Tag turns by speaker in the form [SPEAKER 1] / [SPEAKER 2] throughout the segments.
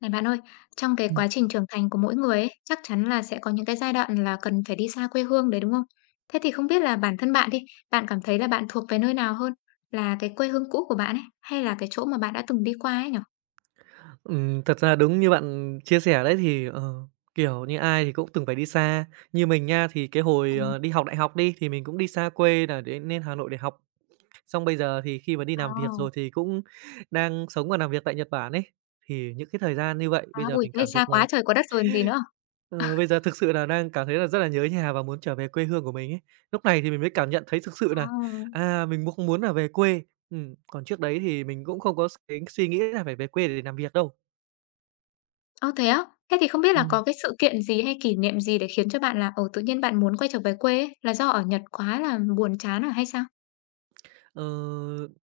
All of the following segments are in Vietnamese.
[SPEAKER 1] Này bạn ơi, trong cái
[SPEAKER 2] Ừm,
[SPEAKER 1] quá trình trưởng thành của mỗi người ấy, chắc chắn là sẽ có những cái giai đoạn là cần phải đi xa quê hương đấy, đúng không? Thế thì không biết là bản thân bạn đi, bạn cảm thấy là bạn thuộc về nơi nào hơn? Là cái quê hương cũ của bạn ấy, hay là cái chỗ mà bạn đã từng đi qua ấy nhỉ?
[SPEAKER 2] ừm, Thật ra đúng như bạn chia sẻ đấy thì, kiểu như, ai thì cũng từng phải đi xa. Như mình nha, thì cái hồi,
[SPEAKER 1] Ừm,
[SPEAKER 2] đi học đại học đi, thì mình cũng đi xa quê là đến lên Hà Nội để học. Xong bây giờ thì khi mà đi
[SPEAKER 1] ờ,
[SPEAKER 2] làm việc rồi thì cũng đang sống và làm việc tại Nhật Bản ấy, thì những cái thời gian như vậy bây
[SPEAKER 1] đó.
[SPEAKER 2] giờ
[SPEAKER 1] Ôi,
[SPEAKER 2] mình
[SPEAKER 1] thế thì
[SPEAKER 2] cảm
[SPEAKER 1] xa
[SPEAKER 2] thực là
[SPEAKER 1] quá trời quá đất rồi còn gì nữa.
[SPEAKER 2] ừ, bây giờ thực sự là đang cảm thấy là rất là nhớ nhà và muốn trở về quê hương của mình ấy. Lúc này thì mình mới cảm nhận thấy thực sự
[SPEAKER 1] Ờ.
[SPEAKER 2] là à, mình mong muốn là về quê. Còn trước đấy thì mình cũng không có cái suy nghĩ là phải về quê để làm việc đâu.
[SPEAKER 1] Ơ, thế á? Thế thì không biết là
[SPEAKER 2] Ừm,
[SPEAKER 1] có cái sự kiện gì hay kỷ niệm gì để khiến cho bạn là, tự nhiên bạn muốn quay trở về quê ấy, là do ở Nhật quá là buồn chán à hay sao?
[SPEAKER 2] ờ,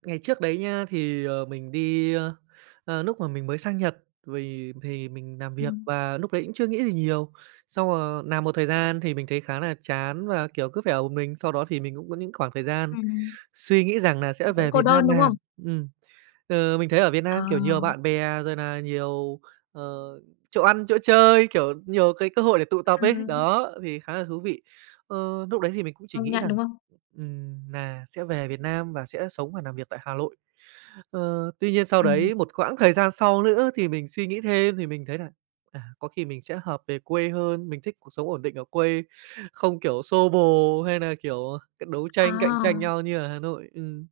[SPEAKER 2] ngày trước đấy nha, thì, mình đi, núc mà mình mới sang Nhật vì thì mình làm việc
[SPEAKER 1] Ừm,
[SPEAKER 2] và lúc đấy cũng chưa nghĩ gì nhiều. Sau làm một thời gian thì mình thấy khá là chán và, kiểu, cứ phải ở một mình, sau đó thì mình cũng có những khoảng thời gian
[SPEAKER 1] ừm.
[SPEAKER 2] suy nghĩ rằng là
[SPEAKER 1] Kiểu
[SPEAKER 2] sẽ
[SPEAKER 1] cũng
[SPEAKER 2] về
[SPEAKER 1] cô
[SPEAKER 2] Việt
[SPEAKER 1] đơn,
[SPEAKER 2] Nam
[SPEAKER 1] đúng không?
[SPEAKER 2] làm. Ừm. Ừ, mình thấy ở Việt
[SPEAKER 1] Ờ.
[SPEAKER 2] Nam, kiểu, nhiều bạn bè rồi là nhiều, ờ, chỗ ăn, chỗ chơi, kiểu, nhiều cái cơ hội để tụ tập ấy,
[SPEAKER 1] Ừm,
[SPEAKER 2] đó, thì khá là thú vị. Núc đấy thì mình cũng chỉ
[SPEAKER 1] công
[SPEAKER 2] nghĩ
[SPEAKER 1] nhận, đúng
[SPEAKER 2] rằng,
[SPEAKER 1] không?
[SPEAKER 2] nà sẽ về Việt Nam và sẽ sống và làm việc tại Hà Nội. Tuy nhiên sau
[SPEAKER 1] Ừm.
[SPEAKER 2] đấy một quãng thời gian sau nữa thì mình suy nghĩ thêm thì mình thấy là, à, có khi mình sẽ hợp về quê hơn, mình thích cuộc sống ổn định ở quê, không, kiểu, xô bồ hay là kiểu, cái đấu tranh, cạnh tranh
[SPEAKER 1] À,
[SPEAKER 2] nhau như ở Hà Nội. Ừm.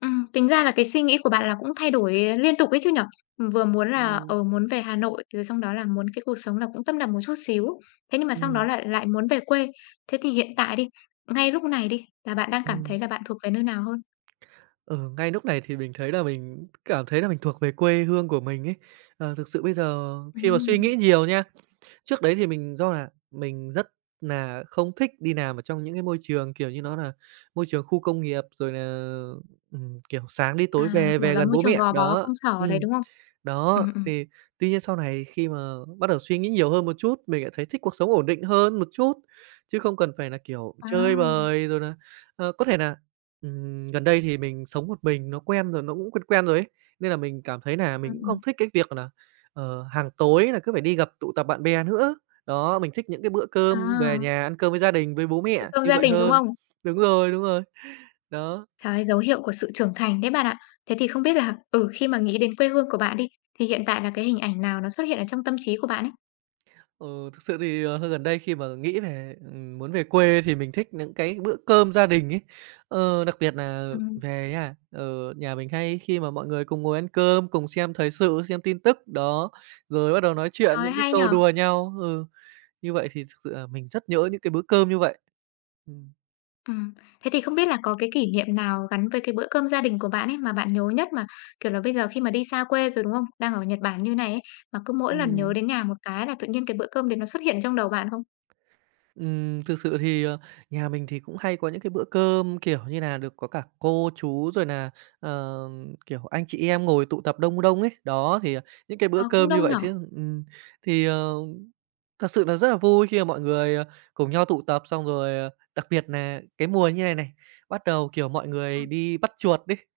[SPEAKER 1] tính ra là cái suy nghĩ của bạn là cũng thay đổi liên tục ấy chứ nhỉ? Vừa muốn là,
[SPEAKER 2] Ừm.
[SPEAKER 1] muốn về Hà Nội, rồi xong đó là muốn cái cuộc sống là cũng tấp nập một chút xíu, thế nhưng mà xong đó
[SPEAKER 2] Ừm.
[SPEAKER 1] lại lại muốn về quê. Thế thì hiện tại đi, ngay lúc này đi, là bạn đang cảm thấy
[SPEAKER 2] Ừm.
[SPEAKER 1] là bạn thuộc về nơi nào hơn?
[SPEAKER 2] Ừ, ngay lúc này thì mình thấy là mình cảm thấy là mình thuộc về quê hương của mình ấy. Thực sự bây giờ khi mà suy nghĩ
[SPEAKER 1] Ừm.
[SPEAKER 2] nhiều nha, trước đấy thì mình do là mình rất là không thích đi làm ở trong những cái môi trường, kiểu như, nó là môi trường khu công nghiệp, rồi là kiểu, sáng đi tối
[SPEAKER 1] À,
[SPEAKER 2] về,
[SPEAKER 1] kiểu
[SPEAKER 2] về
[SPEAKER 1] là,
[SPEAKER 2] gần
[SPEAKER 1] môi
[SPEAKER 2] bố
[SPEAKER 1] trường
[SPEAKER 2] mẹ,
[SPEAKER 1] gò bó
[SPEAKER 2] đó.
[SPEAKER 1] công sở đấy,
[SPEAKER 2] Ừm.
[SPEAKER 1] đúng không?
[SPEAKER 2] Đó,
[SPEAKER 1] Ừm, ừm.
[SPEAKER 2] thì tuy nhiên sau này khi mà bắt đầu suy nghĩ nhiều hơn một chút, mình lại thấy thích cuộc sống ổn định hơn một chút, chứ không cần phải là, kiểu,
[SPEAKER 1] À,
[SPEAKER 2] chơi bời rồi nà có thể nà, gần đây thì mình sống một mình nó quen rồi, nó cũng quen quen rồi ấy, nên là mình cảm thấy nà mình
[SPEAKER 1] ừm,
[SPEAKER 2] cũng không
[SPEAKER 1] ừm,
[SPEAKER 2] thích cái việc là, hàng tối là cứ phải đi gặp tụ tập bạn bè nữa. Đó, mình thích những cái bữa cơm về
[SPEAKER 1] à,
[SPEAKER 2] nhà ăn cơm với gia đình, với bố mẹ
[SPEAKER 1] địa
[SPEAKER 2] như
[SPEAKER 1] gia
[SPEAKER 2] vậy
[SPEAKER 1] đình, đúng
[SPEAKER 2] hơn.
[SPEAKER 1] không?
[SPEAKER 2] Đúng rồi, đó.
[SPEAKER 1] Trời, dấu hiệu của sự trưởng thành đấy bạn ạ. Thế thì không biết là, khi mà nghĩ đến quê hương của bạn đi, thì hiện tại là cái hình ảnh nào nó xuất hiện ở trong tâm trí của bạn ấy?
[SPEAKER 2] Ừ, thực sự thì, gần đây khi mà nghĩ về, muốn về quê thì mình thích những cái bữa cơm gia đình ấy. Đặc biệt là
[SPEAKER 1] Ừm.
[SPEAKER 2] về nhà ở nhà mình hay khi mà mọi người cùng ngồi ăn cơm, cùng xem thời sự, xem tin tức, đó, rồi bắt đầu nói chuyện
[SPEAKER 1] Trời,
[SPEAKER 2] những cái
[SPEAKER 1] hay
[SPEAKER 2] câu
[SPEAKER 1] nhở.
[SPEAKER 2] đùa nhau. Ừ, như vậy thì thực sự là mình rất nhớ những cái bữa cơm như vậy. Ừm.
[SPEAKER 1] Ừm, thế thì không biết là có cái kỷ niệm nào gắn với cái bữa cơm gia đình của bạn ấy mà bạn nhớ nhất mà, kiểu là, bây giờ khi mà đi xa quê rồi, đúng không? Đang ở Nhật Bản như này ấy, mà cứ mỗi lần nhớ
[SPEAKER 2] Ừm.
[SPEAKER 1] đến nhà một cái là tự nhiên cái bữa cơm đấy nó xuất hiện trong đầu bạn không?
[SPEAKER 2] Thực sự thì, nhà mình thì cũng hay có những cái bữa cơm, kiểu như là được có cả cô chú rồi là ờ, kiểu, anh chị em ngồi tụ tập đông đông ấy. Đó, những cái
[SPEAKER 1] Ờ,
[SPEAKER 2] bữa
[SPEAKER 1] cũng
[SPEAKER 2] cơm như
[SPEAKER 1] đông nhỉ?
[SPEAKER 2] vậy thì thật sự là rất là vui khi mà mọi người, cùng nhau tụ tập xong rồi, đặc biệt là cái mùa như này này, bắt đầu, kiểu, mọi người
[SPEAKER 1] Ừm,
[SPEAKER 2] đi bắt chuột đi,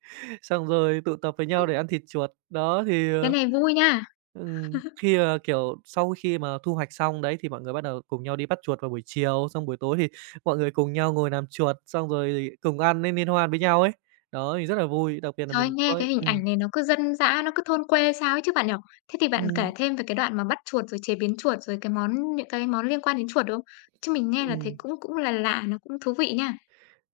[SPEAKER 2] xong rồi tụ tập với
[SPEAKER 1] ôi,
[SPEAKER 2] nhau để ăn thịt chuột. Đó, thì,
[SPEAKER 1] cái này vui nha!
[SPEAKER 2] Khi, kiểu, sau khi mà thu hoạch xong đấy thì mọi người bắt đầu cùng nhau đi bắt chuột vào buổi chiều, xong buổi tối thì mọi người cùng nhau ngồi làm chuột, xong rồi thì cùng ăn lên liên hoan với nhau ấy. Đó, thì rất là vui, đặc biệt là
[SPEAKER 1] Trời ơi,
[SPEAKER 2] mình
[SPEAKER 1] nghe
[SPEAKER 2] có
[SPEAKER 1] cái hình
[SPEAKER 2] ừm,
[SPEAKER 1] ảnh này nó cứ dân dã, nó cứ thôn quê sao ấy chứ bạn nhỉ? Thế thì bạn kể
[SPEAKER 2] ừm,
[SPEAKER 1] thêm về cái đoạn mà bắt chuột rồi chế biến chuột, rồi cái món những cái món liên quan đến chuột được không? Chứ mình nghe là thấy
[SPEAKER 2] ừm.
[SPEAKER 1] cũng cũng là lạ, nó cũng thú vị nha.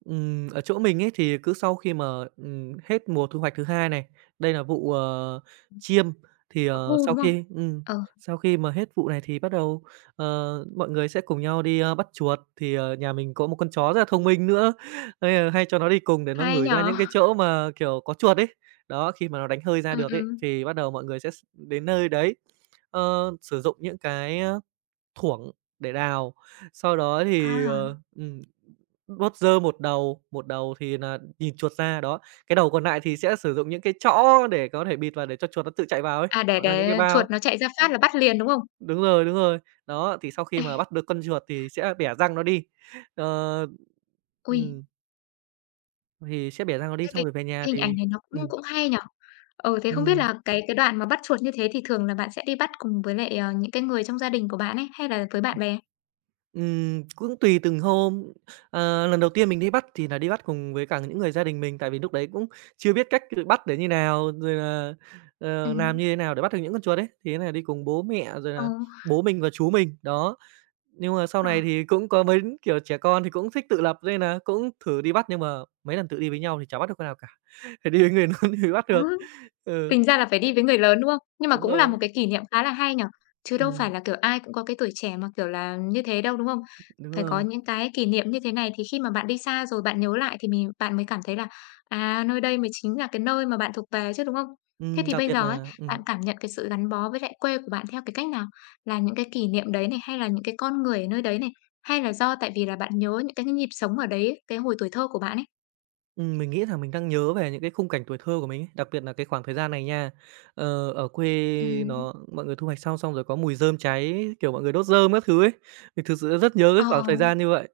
[SPEAKER 2] Ở chỗ mình ấy thì cứ sau khi mà, hết mùa thu hoạch thứ 2 này, đây là vụ, chiêm, thì,
[SPEAKER 1] Chuột hu,
[SPEAKER 2] sau
[SPEAKER 1] đúng không?
[SPEAKER 2] khi ừm,
[SPEAKER 1] Ờ,
[SPEAKER 2] sau khi mà hết vụ này thì bắt đầu, ờ, mọi người sẽ cùng nhau đi, bắt chuột. Thì, nhà mình có một con chó rất là thông minh nữa, nên là hay cho nó đi cùng để nó
[SPEAKER 1] hay
[SPEAKER 2] ngửi
[SPEAKER 1] nhỉ?
[SPEAKER 2] ra những cái chỗ mà, kiểu, có chuột ấy. Đó, khi mà nó đánh hơi ra
[SPEAKER 1] Ừm,
[SPEAKER 2] được ấy,
[SPEAKER 1] ừm.
[SPEAKER 2] thì bắt đầu mọi người sẽ đến nơi đấy, sử dụng những cái, thuổng để đào, sau đó thì,
[SPEAKER 1] À,
[SPEAKER 2] đốt rơ một đầu thì là nhìn chuột ra, đó. Cái đầu còn lại thì sẽ sử dụng những cái chõ để có thể bịt vào để cho chuột nó tự chạy vào ấy,
[SPEAKER 1] à, để
[SPEAKER 2] hoặc là những cái
[SPEAKER 1] để
[SPEAKER 2] bao.
[SPEAKER 1] chuột nó chạy ra phát là bắt liền, đúng không?
[SPEAKER 2] Đúng rồi, đúng rồi. Đó, thì sau khi mà bắt được con chuột thì sẽ bẻ răng nó đi. Ờ,
[SPEAKER 1] Ui,
[SPEAKER 2] ừm, thì sẽ bẻ răng nó đi
[SPEAKER 1] thế thì
[SPEAKER 2] xong rồi về
[SPEAKER 1] cái
[SPEAKER 2] nhà
[SPEAKER 1] hình
[SPEAKER 2] thì
[SPEAKER 1] ảnh này nó cũng
[SPEAKER 2] ừm,
[SPEAKER 1] cũng hay nhở? Ừ, thế không biết
[SPEAKER 2] ừm.
[SPEAKER 1] là cái đoạn mà bắt chuột như thế thì thường là bạn sẽ đi bắt cùng với lại, những cái người trong gia đình của bạn ấy, hay là với bạn bè?
[SPEAKER 2] Cũng tùy từng hôm. Lần đầu tiên mình đi bắt thì là đi bắt cùng với cả những người gia đình mình, tại vì lúc đấy cũng chưa biết cách tự bắt để như nào, rồi là, làm
[SPEAKER 1] Ừm,
[SPEAKER 2] như thế nào để bắt được những con chuột ấy, thì thế nà đi cùng bố mẹ, rồi
[SPEAKER 1] ờ,
[SPEAKER 2] là bố mình và chú mình, đó. Nhưng mà sau
[SPEAKER 1] ờ.
[SPEAKER 2] này thì cũng có mấy kiểu, trẻ con thì cũng thích tự lập nên nà cũng thử đi bắt, nhưng mà mấy lần tự đi với nhau thì chả bắt được con nào cả, phải đi với người lớn thì mới bắt
[SPEAKER 1] Á,
[SPEAKER 2] được. Ừ,
[SPEAKER 1] tính ra là phải đi với người lớn, đúng không? Nhưng mà
[SPEAKER 2] đúng
[SPEAKER 1] cũng là một
[SPEAKER 2] rồi,
[SPEAKER 1] cái kỷ niệm khá là hay nhở. Chứ đâu phải
[SPEAKER 2] ừm,
[SPEAKER 1] là, kiểu, ai cũng có cái tuổi trẻ mà, kiểu là, như thế đâu, đúng không?
[SPEAKER 2] đúng
[SPEAKER 1] Phải có
[SPEAKER 2] rồi.
[SPEAKER 1] những cái kỷ niệm như thế này thì khi mà bạn đi xa rồi bạn nhớ lại thì mình bạn mới cảm thấy là, à, nơi đây mới chính là cái nơi mà bạn thuộc về chứ, đúng không? Thế thì
[SPEAKER 2] Đặc
[SPEAKER 1] bây
[SPEAKER 2] biệt
[SPEAKER 1] giờ ấy,
[SPEAKER 2] nà.
[SPEAKER 1] bạn cảm nhận cái sự gắn bó với lại quê của bạn theo cái cách nào? Là những cái kỷ niệm đấy này, hay là những cái con người ở nơi đấy này, hay là do tại vì là bạn nhớ những cái nhịp sống ở đấy, cái hồi tuổi thơ của bạn ấy?
[SPEAKER 2] Mình nghĩ là mình đang nhớ về những cái khung cảnh tuổi thơ của mình ấy, đặc biệt là cái khoảng thời gian này nha. Ở quê
[SPEAKER 1] Ừm.
[SPEAKER 2] nó mọi người thu hoạch xong xong rồi có mùi rơm cháy, kiểu, mọi người đốt rơm các thứ ấy, mình thực sự rất nhớ
[SPEAKER 1] Ờ,
[SPEAKER 2] cái khoảng
[SPEAKER 1] ờ.
[SPEAKER 2] thời gian như vậy.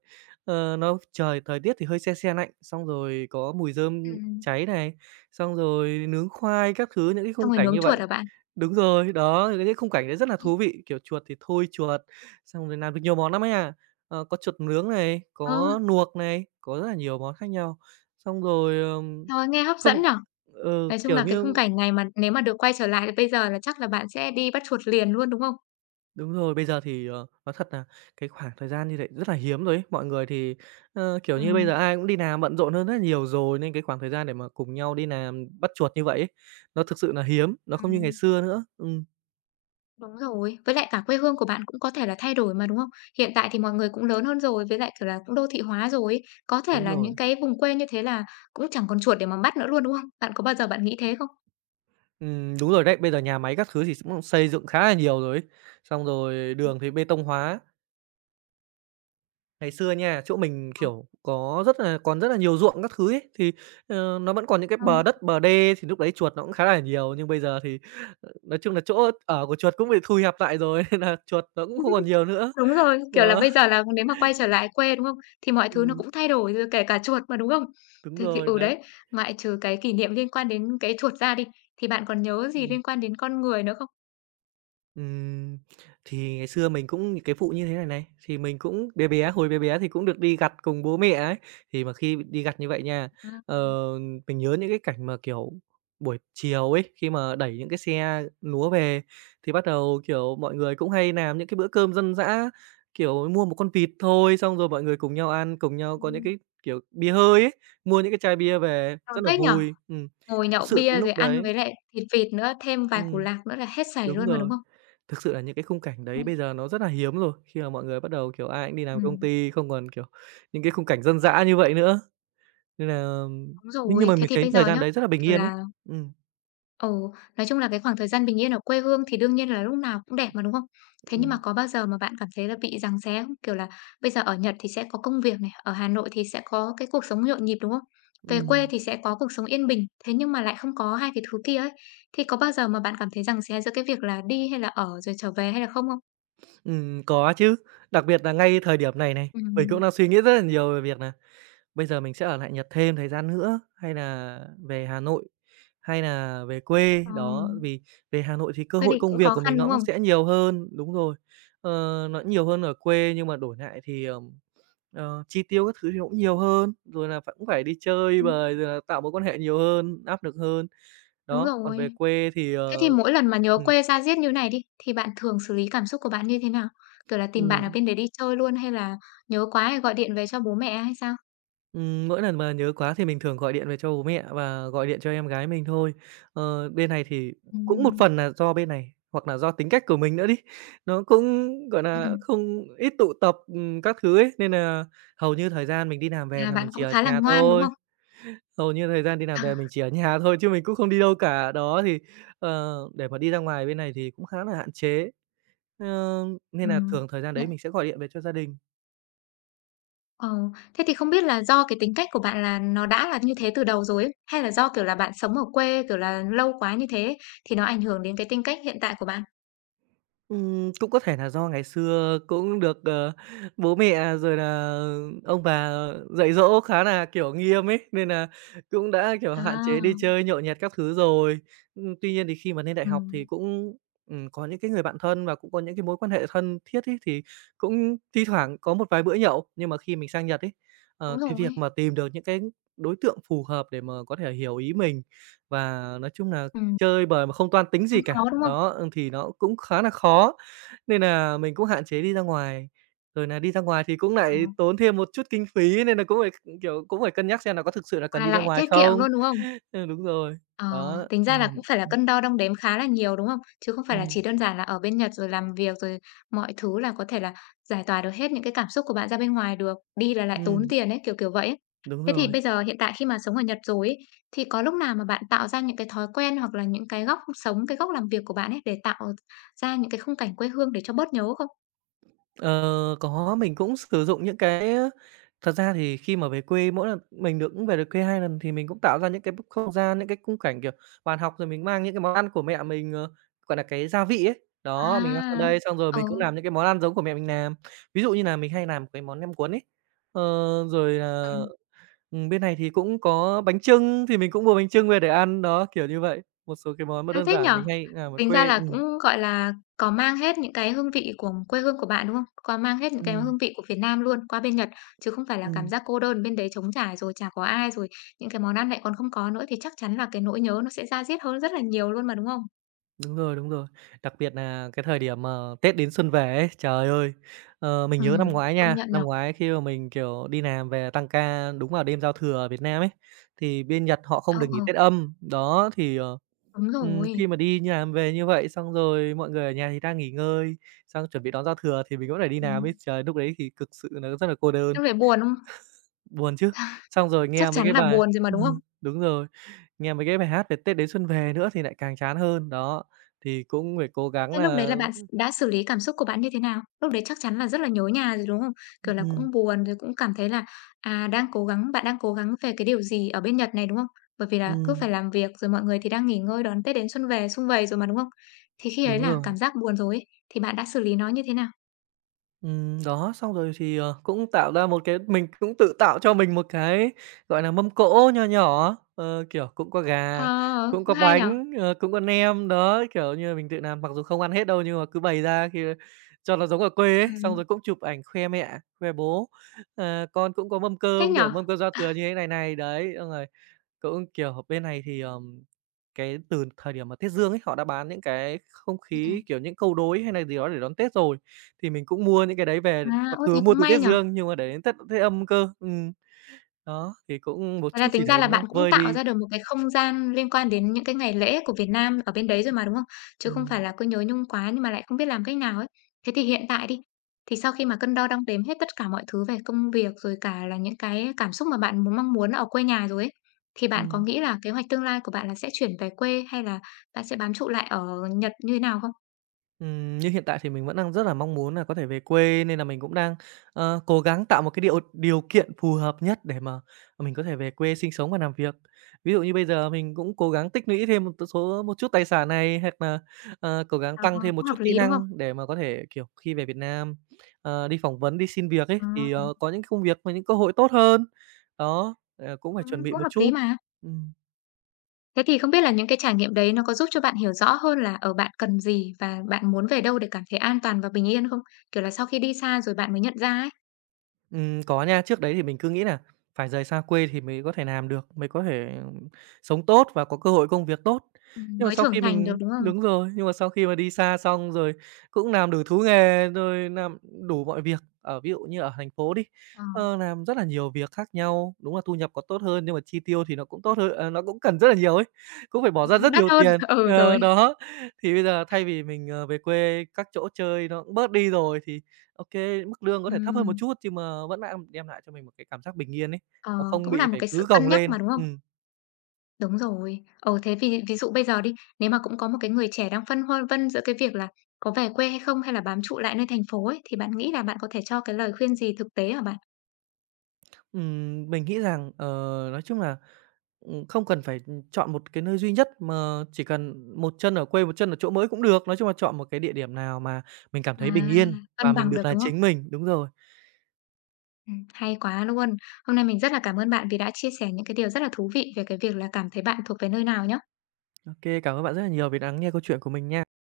[SPEAKER 2] Nó trời thời tiết thì hơi se se lạnh, xong rồi có mùi rơm
[SPEAKER 1] Ừm.
[SPEAKER 2] cháy này, xong rồi nướng khoai các thứ, những cái
[SPEAKER 1] Xong
[SPEAKER 2] khung
[SPEAKER 1] rồi
[SPEAKER 2] cảnh
[SPEAKER 1] nướng
[SPEAKER 2] như vậy.
[SPEAKER 1] chuột hả bạn?
[SPEAKER 2] Đúng rồi, đó, thì cái khung cảnh đấy rất là thú vị, kiểu, chuột thì thôi chuột, xong rồi làm được nhiều món lắm ấy à. Có chuột nướng này,
[SPEAKER 1] Ờ,
[SPEAKER 2] có luộc này, có rất là nhiều món khác nhau. Xong rồi,
[SPEAKER 1] trời, nghe hấp
[SPEAKER 2] không
[SPEAKER 1] dẫn nhỉ? Nói chung
[SPEAKER 2] kiểu
[SPEAKER 1] là cái khung
[SPEAKER 2] như
[SPEAKER 1] cảnh này mà nếu mà được quay trở lại thì bây giờ là chắc là bạn sẽ đi bắt chuột liền luôn, đúng không?
[SPEAKER 2] đúng rồi, bây giờ thì, nói thật là cái khoảng thời gian như vậy rất là hiếm rồi ấy. Mọi người thì, kiểu như, bây giờ
[SPEAKER 1] Ừm.
[SPEAKER 2] ai cũng đi làm bận rộn hơn rất là nhiều rồi, nên cái khoảng thời gian để mà cùng nhau đi làm bắt chuột như vậy ấy, nó thực sự là hiếm, nó không như ngày
[SPEAKER 1] Ừm,
[SPEAKER 2] xưa nữa.
[SPEAKER 1] đúng rồi. Với lại cả quê hương của bạn cũng có thể là thay đổi mà, đúng không? Hiện tại thì mọi người cũng lớn hơn rồi, với lại, kiểu là, cũng đô thị hóa rồi ấy. Có thể
[SPEAKER 2] Đúng
[SPEAKER 1] là
[SPEAKER 2] rồi.
[SPEAKER 1] những cái vùng quê như thế là cũng chẳng còn chuột để mà bắt nữa luôn, đúng không? Bạn có bao giờ bạn nghĩ thế không?
[SPEAKER 2] Đúng rồi đấy. Bây giờ nhà máy các thứ thì cũng xây dựng khá là nhiều rồi ấy. Xong rồi
[SPEAKER 1] Ừm.
[SPEAKER 2] đường thì bê tông hóa. Ngày xưa nha, chỗ mình,
[SPEAKER 1] Ờ.
[SPEAKER 2] kiểu, có rất là còn rất là nhiều ruộng các thứ ấy, thì, nó vẫn còn những cái
[SPEAKER 1] Ờ.
[SPEAKER 2] bờ đất, bờ đê thì lúc đấy chuột nó cũng khá là nhiều. Nhưng bây giờ thì, nói chung là chỗ ở của chuột cũng bị thu hẹp lại rồi, nên là chuột nó cũng không còn nhiều nữa.
[SPEAKER 1] Đúng rồi, kiểu là,
[SPEAKER 2] Đó,
[SPEAKER 1] bây giờ là nếu mà quay trở lại quê, đúng không? Thì mọi thứ nó
[SPEAKER 2] ừm,
[SPEAKER 1] cũng thay đổi rồi, kể cả chuột mà, đúng không?
[SPEAKER 2] đúng
[SPEAKER 1] Thế thì
[SPEAKER 2] rồi, đấy.
[SPEAKER 1] đấy, ngoại trừ cái kỷ niệm liên quan đến cái chuột ra đi, thì bạn còn nhớ gì
[SPEAKER 2] Ừm.
[SPEAKER 1] liên quan đến con người nữa không?
[SPEAKER 2] Ừm, thì ngày xưa mình cũng những cái vụ như thế này này, thì mình cũng bé bé, hồi bé bé thì cũng được đi gặt cùng bố mẹ ấy. Thì mà khi đi gặt như vậy nha, ờ,
[SPEAKER 1] Ừm,
[SPEAKER 2] mình nhớ những cái cảnh mà, kiểu, buổi chiều ấy, khi mà đẩy những cái xe lúa về thì bắt đầu, kiểu, mọi người cũng hay làm những cái bữa cơm dân dã, kiểu, mua một con vịt thôi, xong rồi mọi người cùng nhau ăn, cùng nhau có những
[SPEAKER 1] ừm.
[SPEAKER 2] cái, kiểu, bia hơi ấy, mua những cái chai bia về
[SPEAKER 1] Ờ,
[SPEAKER 2] rất là
[SPEAKER 1] thích nhỉ?
[SPEAKER 2] vui.
[SPEAKER 1] Ngồi nhậu
[SPEAKER 2] Thực sự cái
[SPEAKER 1] bia rồi
[SPEAKER 2] lúc
[SPEAKER 1] ăn
[SPEAKER 2] đấy
[SPEAKER 1] với lại thịt vịt nữa, thêm vài củ
[SPEAKER 2] ừm,
[SPEAKER 1] lạc nữa là hết sảy
[SPEAKER 2] đúng
[SPEAKER 1] luôn mà, đúng
[SPEAKER 2] rồi.
[SPEAKER 1] không?
[SPEAKER 2] Thực sự là những cái khung cảnh đấy
[SPEAKER 1] Ừm,
[SPEAKER 2] bây giờ nó rất là hiếm rồi, khi mà mọi người bắt đầu, kiểu, ai cũng đi làm công
[SPEAKER 1] ừm.
[SPEAKER 2] ty, không còn, kiểu, những cái khung cảnh dân dã như vậy nữa, nên là
[SPEAKER 1] Đúng
[SPEAKER 2] thế nhưng
[SPEAKER 1] rồi,
[SPEAKER 2] mà
[SPEAKER 1] thế
[SPEAKER 2] mình
[SPEAKER 1] thì
[SPEAKER 2] thấy
[SPEAKER 1] bây
[SPEAKER 2] thời
[SPEAKER 1] giờ
[SPEAKER 2] gian
[SPEAKER 1] nhá,
[SPEAKER 2] đấy rất là bình
[SPEAKER 1] kiểu
[SPEAKER 2] yên ấy.
[SPEAKER 1] là.
[SPEAKER 2] Ừm,
[SPEAKER 1] Ồ, nói chung là cái khoảng thời gian bình yên ở quê hương thì đương nhiên là lúc nào cũng đẹp mà, đúng không? Thế nhưng mà
[SPEAKER 2] ừm,
[SPEAKER 1] có bao giờ mà bạn cảm thấy là bị giằng xé không? Kiểu là bây giờ ở Nhật thì sẽ có công việc này, ở Hà Nội thì sẽ có cái cuộc sống nhộn nhịp, đúng không? Về quê
[SPEAKER 2] ừm,
[SPEAKER 1] thì sẽ có cuộc sống yên bình, thế nhưng mà lại không có hai cái thứ kia ấy. Thì có bao giờ mà bạn cảm thấy giằng xé giữa cái việc là đi hay là ở rồi trở về hay là không không?
[SPEAKER 2] có chứ, đặc biệt là ngay thời điểm này này, mình
[SPEAKER 1] Ừm.
[SPEAKER 2] cũng đang suy nghĩ rất là nhiều về việc nà. Bây giờ mình sẽ ở lại Nhật thêm thời gian nữa, hay là về Hà Nội, hay là về quê,
[SPEAKER 1] Ờ,
[SPEAKER 2] đó, vì về Hà Nội thì cơ
[SPEAKER 1] quyết
[SPEAKER 2] hội
[SPEAKER 1] định
[SPEAKER 2] công
[SPEAKER 1] cũng
[SPEAKER 2] việc
[SPEAKER 1] khó
[SPEAKER 2] của mình
[SPEAKER 1] khăn,
[SPEAKER 2] nó
[SPEAKER 1] đúng
[SPEAKER 2] cũng
[SPEAKER 1] không?
[SPEAKER 2] sẽ nhiều hơn đúng rồi, ờ, nó nhiều hơn ở quê nhưng mà đổi lại thì, chi tiêu các thứ thì nó cũng nhiều hơn, rồi là phải cũng phải đi chơi
[SPEAKER 1] Ừm,
[SPEAKER 2] bời, rồi là tạo mối quan hệ nhiều hơn, áp lực hơn.
[SPEAKER 1] đúng
[SPEAKER 2] Đó, còn về
[SPEAKER 1] rồi.
[SPEAKER 2] quê thì,
[SPEAKER 1] Thế thì mỗi lần mà nhớ
[SPEAKER 2] ừm,
[SPEAKER 1] quê ra diết như này đi, thì bạn thường xử lý cảm xúc của bạn như thế nào? Kiểu là tìm bạn ở
[SPEAKER 2] ừm.
[SPEAKER 1] bên đấy đi chơi luôn hay là nhớ quá thì gọi điện về cho bố mẹ hay sao?
[SPEAKER 2] Mỗi lần mà nhớ quá thì mình thường gọi điện về cho bố mẹ và gọi điện cho em gái mình thôi. Ờ, bên này thì cũng một
[SPEAKER 1] Ừm.
[SPEAKER 2] phần là do bên này, hoặc là do tính cách của mình nữa đi, nó cũng, gọi
[SPEAKER 1] Ừm,
[SPEAKER 2] là,
[SPEAKER 1] ừm,
[SPEAKER 2] không ít tụ tập, các thứ ấy, nên là hầu như thời gian mình đi làm về
[SPEAKER 1] là
[SPEAKER 2] là mình
[SPEAKER 1] bạn
[SPEAKER 2] chỉ
[SPEAKER 1] cũng
[SPEAKER 2] ở
[SPEAKER 1] khá là
[SPEAKER 2] nhà
[SPEAKER 1] ngoan, đúng
[SPEAKER 2] thôi.
[SPEAKER 1] không?
[SPEAKER 2] Hầu như thời gian đi làm
[SPEAKER 1] À,
[SPEAKER 2] về mình chỉ ở nhà thôi chứ mình cũng không đi đâu cả. Đó, thì, để mà đi ra ngoài bên này thì cũng khá là hạn chế, ơ, nên là
[SPEAKER 1] ừm,
[SPEAKER 2] thường thời gian
[SPEAKER 1] dạ,
[SPEAKER 2] đấy mình sẽ gọi điện về cho gia đình.
[SPEAKER 1] ờ, thế thì không biết là do cái tính cách của bạn là nó đã là như thế từ đầu rồi ấy, hay là do, kiểu là, bạn sống ở quê, kiểu là, lâu quá như thế ấy, thì nó ảnh hưởng đến cái tính cách hiện tại của bạn?
[SPEAKER 2] Cũng có thể là do ngày xưa cũng được, bố mẹ rồi là ông bà dạy dỗ khá là kiểu, nghiêm ấy, nên là cũng đã, kiểu, hạn
[SPEAKER 1] À,
[SPEAKER 2] chế đi chơi nhậu nhẹt các thứ rồi. Tuy nhiên thì khi mà lên đại học thì
[SPEAKER 1] ừm,
[SPEAKER 2] cũng, có những cái người bạn thân và cũng có những cái mối quan hệ thân thiết ấy, thì cũng thi thoảng có một vài bữa nhậu. Nhưng mà khi mình sang Nhật ấy,
[SPEAKER 1] đúng
[SPEAKER 2] cái việc
[SPEAKER 1] rồi.
[SPEAKER 2] mà tìm được những cái đối tượng phù hợp để mà có thể hiểu ý mình và nói chung là
[SPEAKER 1] Ừm,
[SPEAKER 2] chơi bời mà không toan tính
[SPEAKER 1] cũng
[SPEAKER 2] gì cả
[SPEAKER 1] khó, đúng không?
[SPEAKER 2] đó, thì nó cũng khá là khó, nên nà mình cũng hạn chế đi ra ngoài. Rồi nà đi ra ngoài thì cũng
[SPEAKER 1] Ờ,
[SPEAKER 2] nại tốn thêm một chút kinh phí nên nà cũng phải, ừ, kiểu, cũng phải cân nhắc xem nà có thực sự là cần
[SPEAKER 1] mà
[SPEAKER 2] đi ra
[SPEAKER 1] lại
[SPEAKER 2] ngoài
[SPEAKER 1] tiết kiệm
[SPEAKER 2] không?
[SPEAKER 1] luôn, đúng không?
[SPEAKER 2] Ừ, đúng rồi.
[SPEAKER 1] Ờ,
[SPEAKER 2] Đó,
[SPEAKER 1] tính ra
[SPEAKER 2] nên
[SPEAKER 1] là
[SPEAKER 2] là
[SPEAKER 1] cũng phải là
[SPEAKER 2] ừm,
[SPEAKER 1] cân đo đong đếm khá là nhiều, đúng không? Chứ không phải là
[SPEAKER 2] ừm,
[SPEAKER 1] chỉ đơn giản là ở bên Nhật rồi làm việc, rồi mọi thứ là có thể là giải tỏa được hết những cái cảm xúc của bạn ra bên ngoài được, đi là lại tốn
[SPEAKER 2] ừm,
[SPEAKER 1] tiền ấy, kiểu vậy ấy.
[SPEAKER 2] đúng
[SPEAKER 1] Thế thì
[SPEAKER 2] rồi.
[SPEAKER 1] bây giờ hiện tại khi mà sống ở Nhật rồi ấy, thì có lúc nào mà bạn tạo ra những cái thói quen hoặc là những cái góc sống, cái góc làm việc của bạn ấy để tạo ra những cái khung cảnh quê hương để cho bớt nhớ không?
[SPEAKER 2] Ờ, có, mình cũng sử dụng những cái thật ra thì khi mà về quê mỗi lần mình được cũng về được quê 2 lần thì mình cũng tạo ra những cái không gian, những cái khung cảnh, kiểu, bàn học rồi mình mang những cái món ăn của mẹ mình, gọi là, cái gia vị ấy. Đó, mình mang sang
[SPEAKER 1] À,
[SPEAKER 2] đây xong rồi
[SPEAKER 1] ờ,
[SPEAKER 2] mình cũng làm những cái món ăn giống của mẹ mình làm. Ví dụ như là mình hay làm cái món nem cuốn ấy. Ờ, rồi là,
[SPEAKER 1] ừm,
[SPEAKER 2] bên này thì cũng có bánh chưng thì mình cũng mua bánh chưng về để ăn, đó, kiểu như vậy. Một số cái món mà
[SPEAKER 1] đã
[SPEAKER 2] đơn
[SPEAKER 1] thế nhỉ?
[SPEAKER 2] giản mình hay làm ở
[SPEAKER 1] Tính ra
[SPEAKER 2] quê.
[SPEAKER 1] là cũng, gọi là, có mang hết những cái hương vị của quê hương của bạn, đúng không? Có mang hết những cái
[SPEAKER 2] Ừm,
[SPEAKER 1] hương vị của Việt Nam luôn qua bên Nhật, chứ không phải là cảm
[SPEAKER 2] ừm.
[SPEAKER 1] giác cô đơn bên đấy trống trải rồi chả có ai, rồi những cái món ăn lại còn không có nữa thì chắc chắn là cái nỗi nhớ nó sẽ da diết hơn rất là nhiều luôn mà, đúng không?
[SPEAKER 2] Đúng rồi, đúng rồi. Đặc biệt nà cái thời điểm mà Tết đến xuân về ấy, trời ơi! Ờ, mình nhớ năm ngoái
[SPEAKER 1] Công
[SPEAKER 2] nha,
[SPEAKER 1] nhận nhỉ?
[SPEAKER 2] năm ngoái khi mà mình, kiểu, đi làm về tăng ca đúng vào đêm giao thừa ở Việt Nam ấy, thì bên Nhật họ
[SPEAKER 1] Ờ,
[SPEAKER 2] không được nghỉ
[SPEAKER 1] ờ,
[SPEAKER 2] Tết âm. Đó, thì,
[SPEAKER 1] đúng rồi.
[SPEAKER 2] khi mà đi như làm về như vậy, xong rồi mọi người ở nhà thì đang nghỉ ngơi, xong chuẩn bị đón giao thừa thì mình vẫn phải đi làm ấy.
[SPEAKER 1] Ừm,
[SPEAKER 2] Trời, lúc đấy thì cực sự nó rất là cô đơn,
[SPEAKER 1] thế về buồn không?
[SPEAKER 2] buồn chứ. Xong rồi
[SPEAKER 1] Chắc
[SPEAKER 2] nghe mấy
[SPEAKER 1] chắn
[SPEAKER 2] cái
[SPEAKER 1] là
[SPEAKER 2] bài
[SPEAKER 1] buồn rồi mà,
[SPEAKER 2] ừ,
[SPEAKER 1] đúng không?
[SPEAKER 2] đúng rồi. Nghe mấy cái bài hát về Tết đến xuân về nữa thì lại càng chán hơn, đó. Thì cũng phải cố gắng
[SPEAKER 1] Thế lúc đấy
[SPEAKER 2] là
[SPEAKER 1] là bạn đã xử lý cảm xúc của bạn như thế nào? Lúc đấy chắc chắn là rất là nhớ nhà rồi, đúng không? Kiểu là,
[SPEAKER 2] ừm,
[SPEAKER 1] cũng buồn rồi cũng cảm thấy là, à, đang cố gắng bạn đang cố gắng về cái điều gì ở bên Nhật này, đúng không? Bởi vì là cứ phải
[SPEAKER 2] ừm,
[SPEAKER 1] làm việc, rồi mọi người thì đang nghỉ ngơi đón Tết đến xuân về, sum vầy rồi mà, đúng không? Thì khi ấy
[SPEAKER 2] đúng
[SPEAKER 1] là
[SPEAKER 2] rồi.
[SPEAKER 1] cảm giác buồn rồi ấy, thì bạn đã xử lý nó như thế nào?
[SPEAKER 2] Đó, xong rồi thì, cũng tạo ra một cái mình cũng tự tạo cho mình một cái, gọi là, mâm cỗ nho nhỏ, kiểu, cũng có gà,
[SPEAKER 1] Ờ,
[SPEAKER 2] cũng
[SPEAKER 1] cũng
[SPEAKER 2] có
[SPEAKER 1] hay nhở?
[SPEAKER 2] bánh, cũng có nem, đó, kiểu như là, mình tự làm mặc dù không ăn hết đâu nhưng mà cứ bày ra khi cho nó giống ở quê ấy,
[SPEAKER 1] Ừm,
[SPEAKER 2] xong rồi cũng chụp ảnh khoe mẹ, khoe bố, "Con cũng có mâm
[SPEAKER 1] thích
[SPEAKER 2] cơm",
[SPEAKER 1] nhỉ?
[SPEAKER 2] kiểu, mâm cơm giao
[SPEAKER 1] Ừm,
[SPEAKER 2] thừa như thế này này, đấy, xong rồi cũng, kiểu, bên này thì, cái từ thời điểm mà Tết Dương ấy, họ đã bán những cái không khí, kiểu, những câu đối hay là gì đó để đón Tết rồi, thì mình cũng mua những cái đấy về,
[SPEAKER 1] À,
[SPEAKER 2] mặc
[SPEAKER 1] ô, thế
[SPEAKER 2] dù mua
[SPEAKER 1] cũng
[SPEAKER 2] từ
[SPEAKER 1] may
[SPEAKER 2] Tết
[SPEAKER 1] nhở.
[SPEAKER 2] Dương nhưng mà để đến Tết Tết Âm cơ. Đó, thì cũng một
[SPEAKER 1] Vậy là
[SPEAKER 2] chút gì
[SPEAKER 1] tính ra
[SPEAKER 2] đấy
[SPEAKER 1] là
[SPEAKER 2] nó
[SPEAKER 1] bạn cũng
[SPEAKER 2] vơi
[SPEAKER 1] tạo
[SPEAKER 2] đi.
[SPEAKER 1] ra được một cái không gian liên quan đến những cái ngày lễ của Việt Nam ở bên đấy rồi mà, đúng không? Chứ không phải
[SPEAKER 2] Ừm,
[SPEAKER 1] là cứ nhớ nhung quá nhưng mà lại không biết làm cách nào ấy. Thế thì hiện tại đi, thì sau khi mà cân đo đong đếm hết tất cả mọi thứ về công việc rồi cả là những cái cảm xúc mà bạn mong muốn ở quê nhà rồi ấy, thì bạn có
[SPEAKER 2] ừm.
[SPEAKER 1] nghĩ là kế hoạch tương lai của bạn là sẽ chuyển về quê hay là bạn sẽ bám trụ lại ở Nhật như thế nào không?
[SPEAKER 2] Như hiện tại thì mình vẫn đang rất là mong muốn là có thể về quê nên là mình cũng đang, cố gắng tạo một cái điều điều kiện phù hợp nhất để mà mình có thể về quê sinh sống và làm việc. Ví dụ như bây giờ mình cũng cố gắng tích lũy thêm một số một chút tài sản này, hoặc là, cố gắng
[SPEAKER 1] Ờ,
[SPEAKER 2] tăng thêm một
[SPEAKER 1] cũng
[SPEAKER 2] chút
[SPEAKER 1] hợp
[SPEAKER 2] kỹ
[SPEAKER 1] lý, đúng không?
[SPEAKER 2] năng để mà có thể, kiểu, khi về Việt Nam, đi phỏng vấn, đi xin việc ấy,
[SPEAKER 1] Ờ,
[SPEAKER 2] thì, có những công việc và những cơ hội tốt hơn. Đó, cũng phải chuẩn bị
[SPEAKER 1] cũng
[SPEAKER 2] một
[SPEAKER 1] hợp
[SPEAKER 2] chút.
[SPEAKER 1] lý mà. Thế thì không biết là những cái trải nghiệm đấy nó có giúp cho bạn hiểu rõ hơn là, ở bạn cần gì và bạn muốn về đâu để cảm thấy an toàn và bình yên không? Kiểu là, sau khi đi xa rồi bạn mới nhận ra ấy.
[SPEAKER 2] Có nha. Trước đấy thì mình cứ nghĩ là phải rời xa quê thì mới có thể làm được, mới có thể sống tốt và có cơ hội công việc tốt.
[SPEAKER 1] Ừm.
[SPEAKER 2] Nhưng mà
[SPEAKER 1] Mới
[SPEAKER 2] sau
[SPEAKER 1] trưởng
[SPEAKER 2] khi
[SPEAKER 1] thành được,
[SPEAKER 2] mình
[SPEAKER 1] đúng không?
[SPEAKER 2] đúng rồi, nhưng mà sau khi mà đi xa xong rồi cũng làm đủ thú nghề, rồi làm đủ mọi việc, ở ví dụ như ở thành phố đi,
[SPEAKER 1] Ờ,
[SPEAKER 2] làm rất là nhiều việc khác nhau. Đúng là thu nhập có tốt hơn nhưng mà chi tiêu thì nó cũng tốt hơn nó cũng cần rất là nhiều ấy, cũng phải bỏ ra
[SPEAKER 1] cũng
[SPEAKER 2] rất
[SPEAKER 1] đắt
[SPEAKER 2] nhiều
[SPEAKER 1] hơn.
[SPEAKER 2] tiền.
[SPEAKER 1] Ừ,
[SPEAKER 2] Ờ,
[SPEAKER 1] rồi.
[SPEAKER 2] đó, thì bây giờ thay vì mình, về quê các chỗ chơi nó cũng bớt đi rồi thì OK, mức lương có thể thấp hơn một
[SPEAKER 1] Ừm,
[SPEAKER 2] chút nhưng mà vẫn lại đem lại cho mình một cái cảm giác bình yên ấy,
[SPEAKER 1] ờ,
[SPEAKER 2] nó không
[SPEAKER 1] cũng là
[SPEAKER 2] bị
[SPEAKER 1] một
[SPEAKER 2] phải
[SPEAKER 1] cái
[SPEAKER 2] cứ
[SPEAKER 1] sự cân
[SPEAKER 2] gồng
[SPEAKER 1] nhắc mà,
[SPEAKER 2] lên.
[SPEAKER 1] đúng không? Đúng rồi. Ờ Thế ví ví dụ bây giờ đi, nếu mà cũng có một cái người trẻ đang phân vân vân giữa cái việc là có về quê hay không hay là bám trụ lại nơi thành phố ấy, thì bạn nghĩ là bạn có thể cho cái lời khuyên gì thực tế hả bạn?
[SPEAKER 2] Mình nghĩ rằng, nói chung là, không cần phải, chọn một cái nơi duy nhất mà chỉ cần một chân ở quê, một chân ở chỗ mới cũng được. Nói chung là chọn một cái địa điểm nào mà mình cảm
[SPEAKER 1] À,
[SPEAKER 2] thấy bình yên
[SPEAKER 1] cân
[SPEAKER 2] và mình
[SPEAKER 1] bằng được,
[SPEAKER 2] được là
[SPEAKER 1] đúng không?
[SPEAKER 2] chính mình. Đúng rồi.
[SPEAKER 1] Hay quá luôn. Hôm nay mình rất là cảm ơn bạn vì đã chia sẻ những cái điều rất là thú vị về cái việc là cảm thấy bạn thuộc về nơi nào nhá.
[SPEAKER 2] OK, cảm ơn bạn rất là nhiều vì đã lắng nghe câu chuyện của mình nha.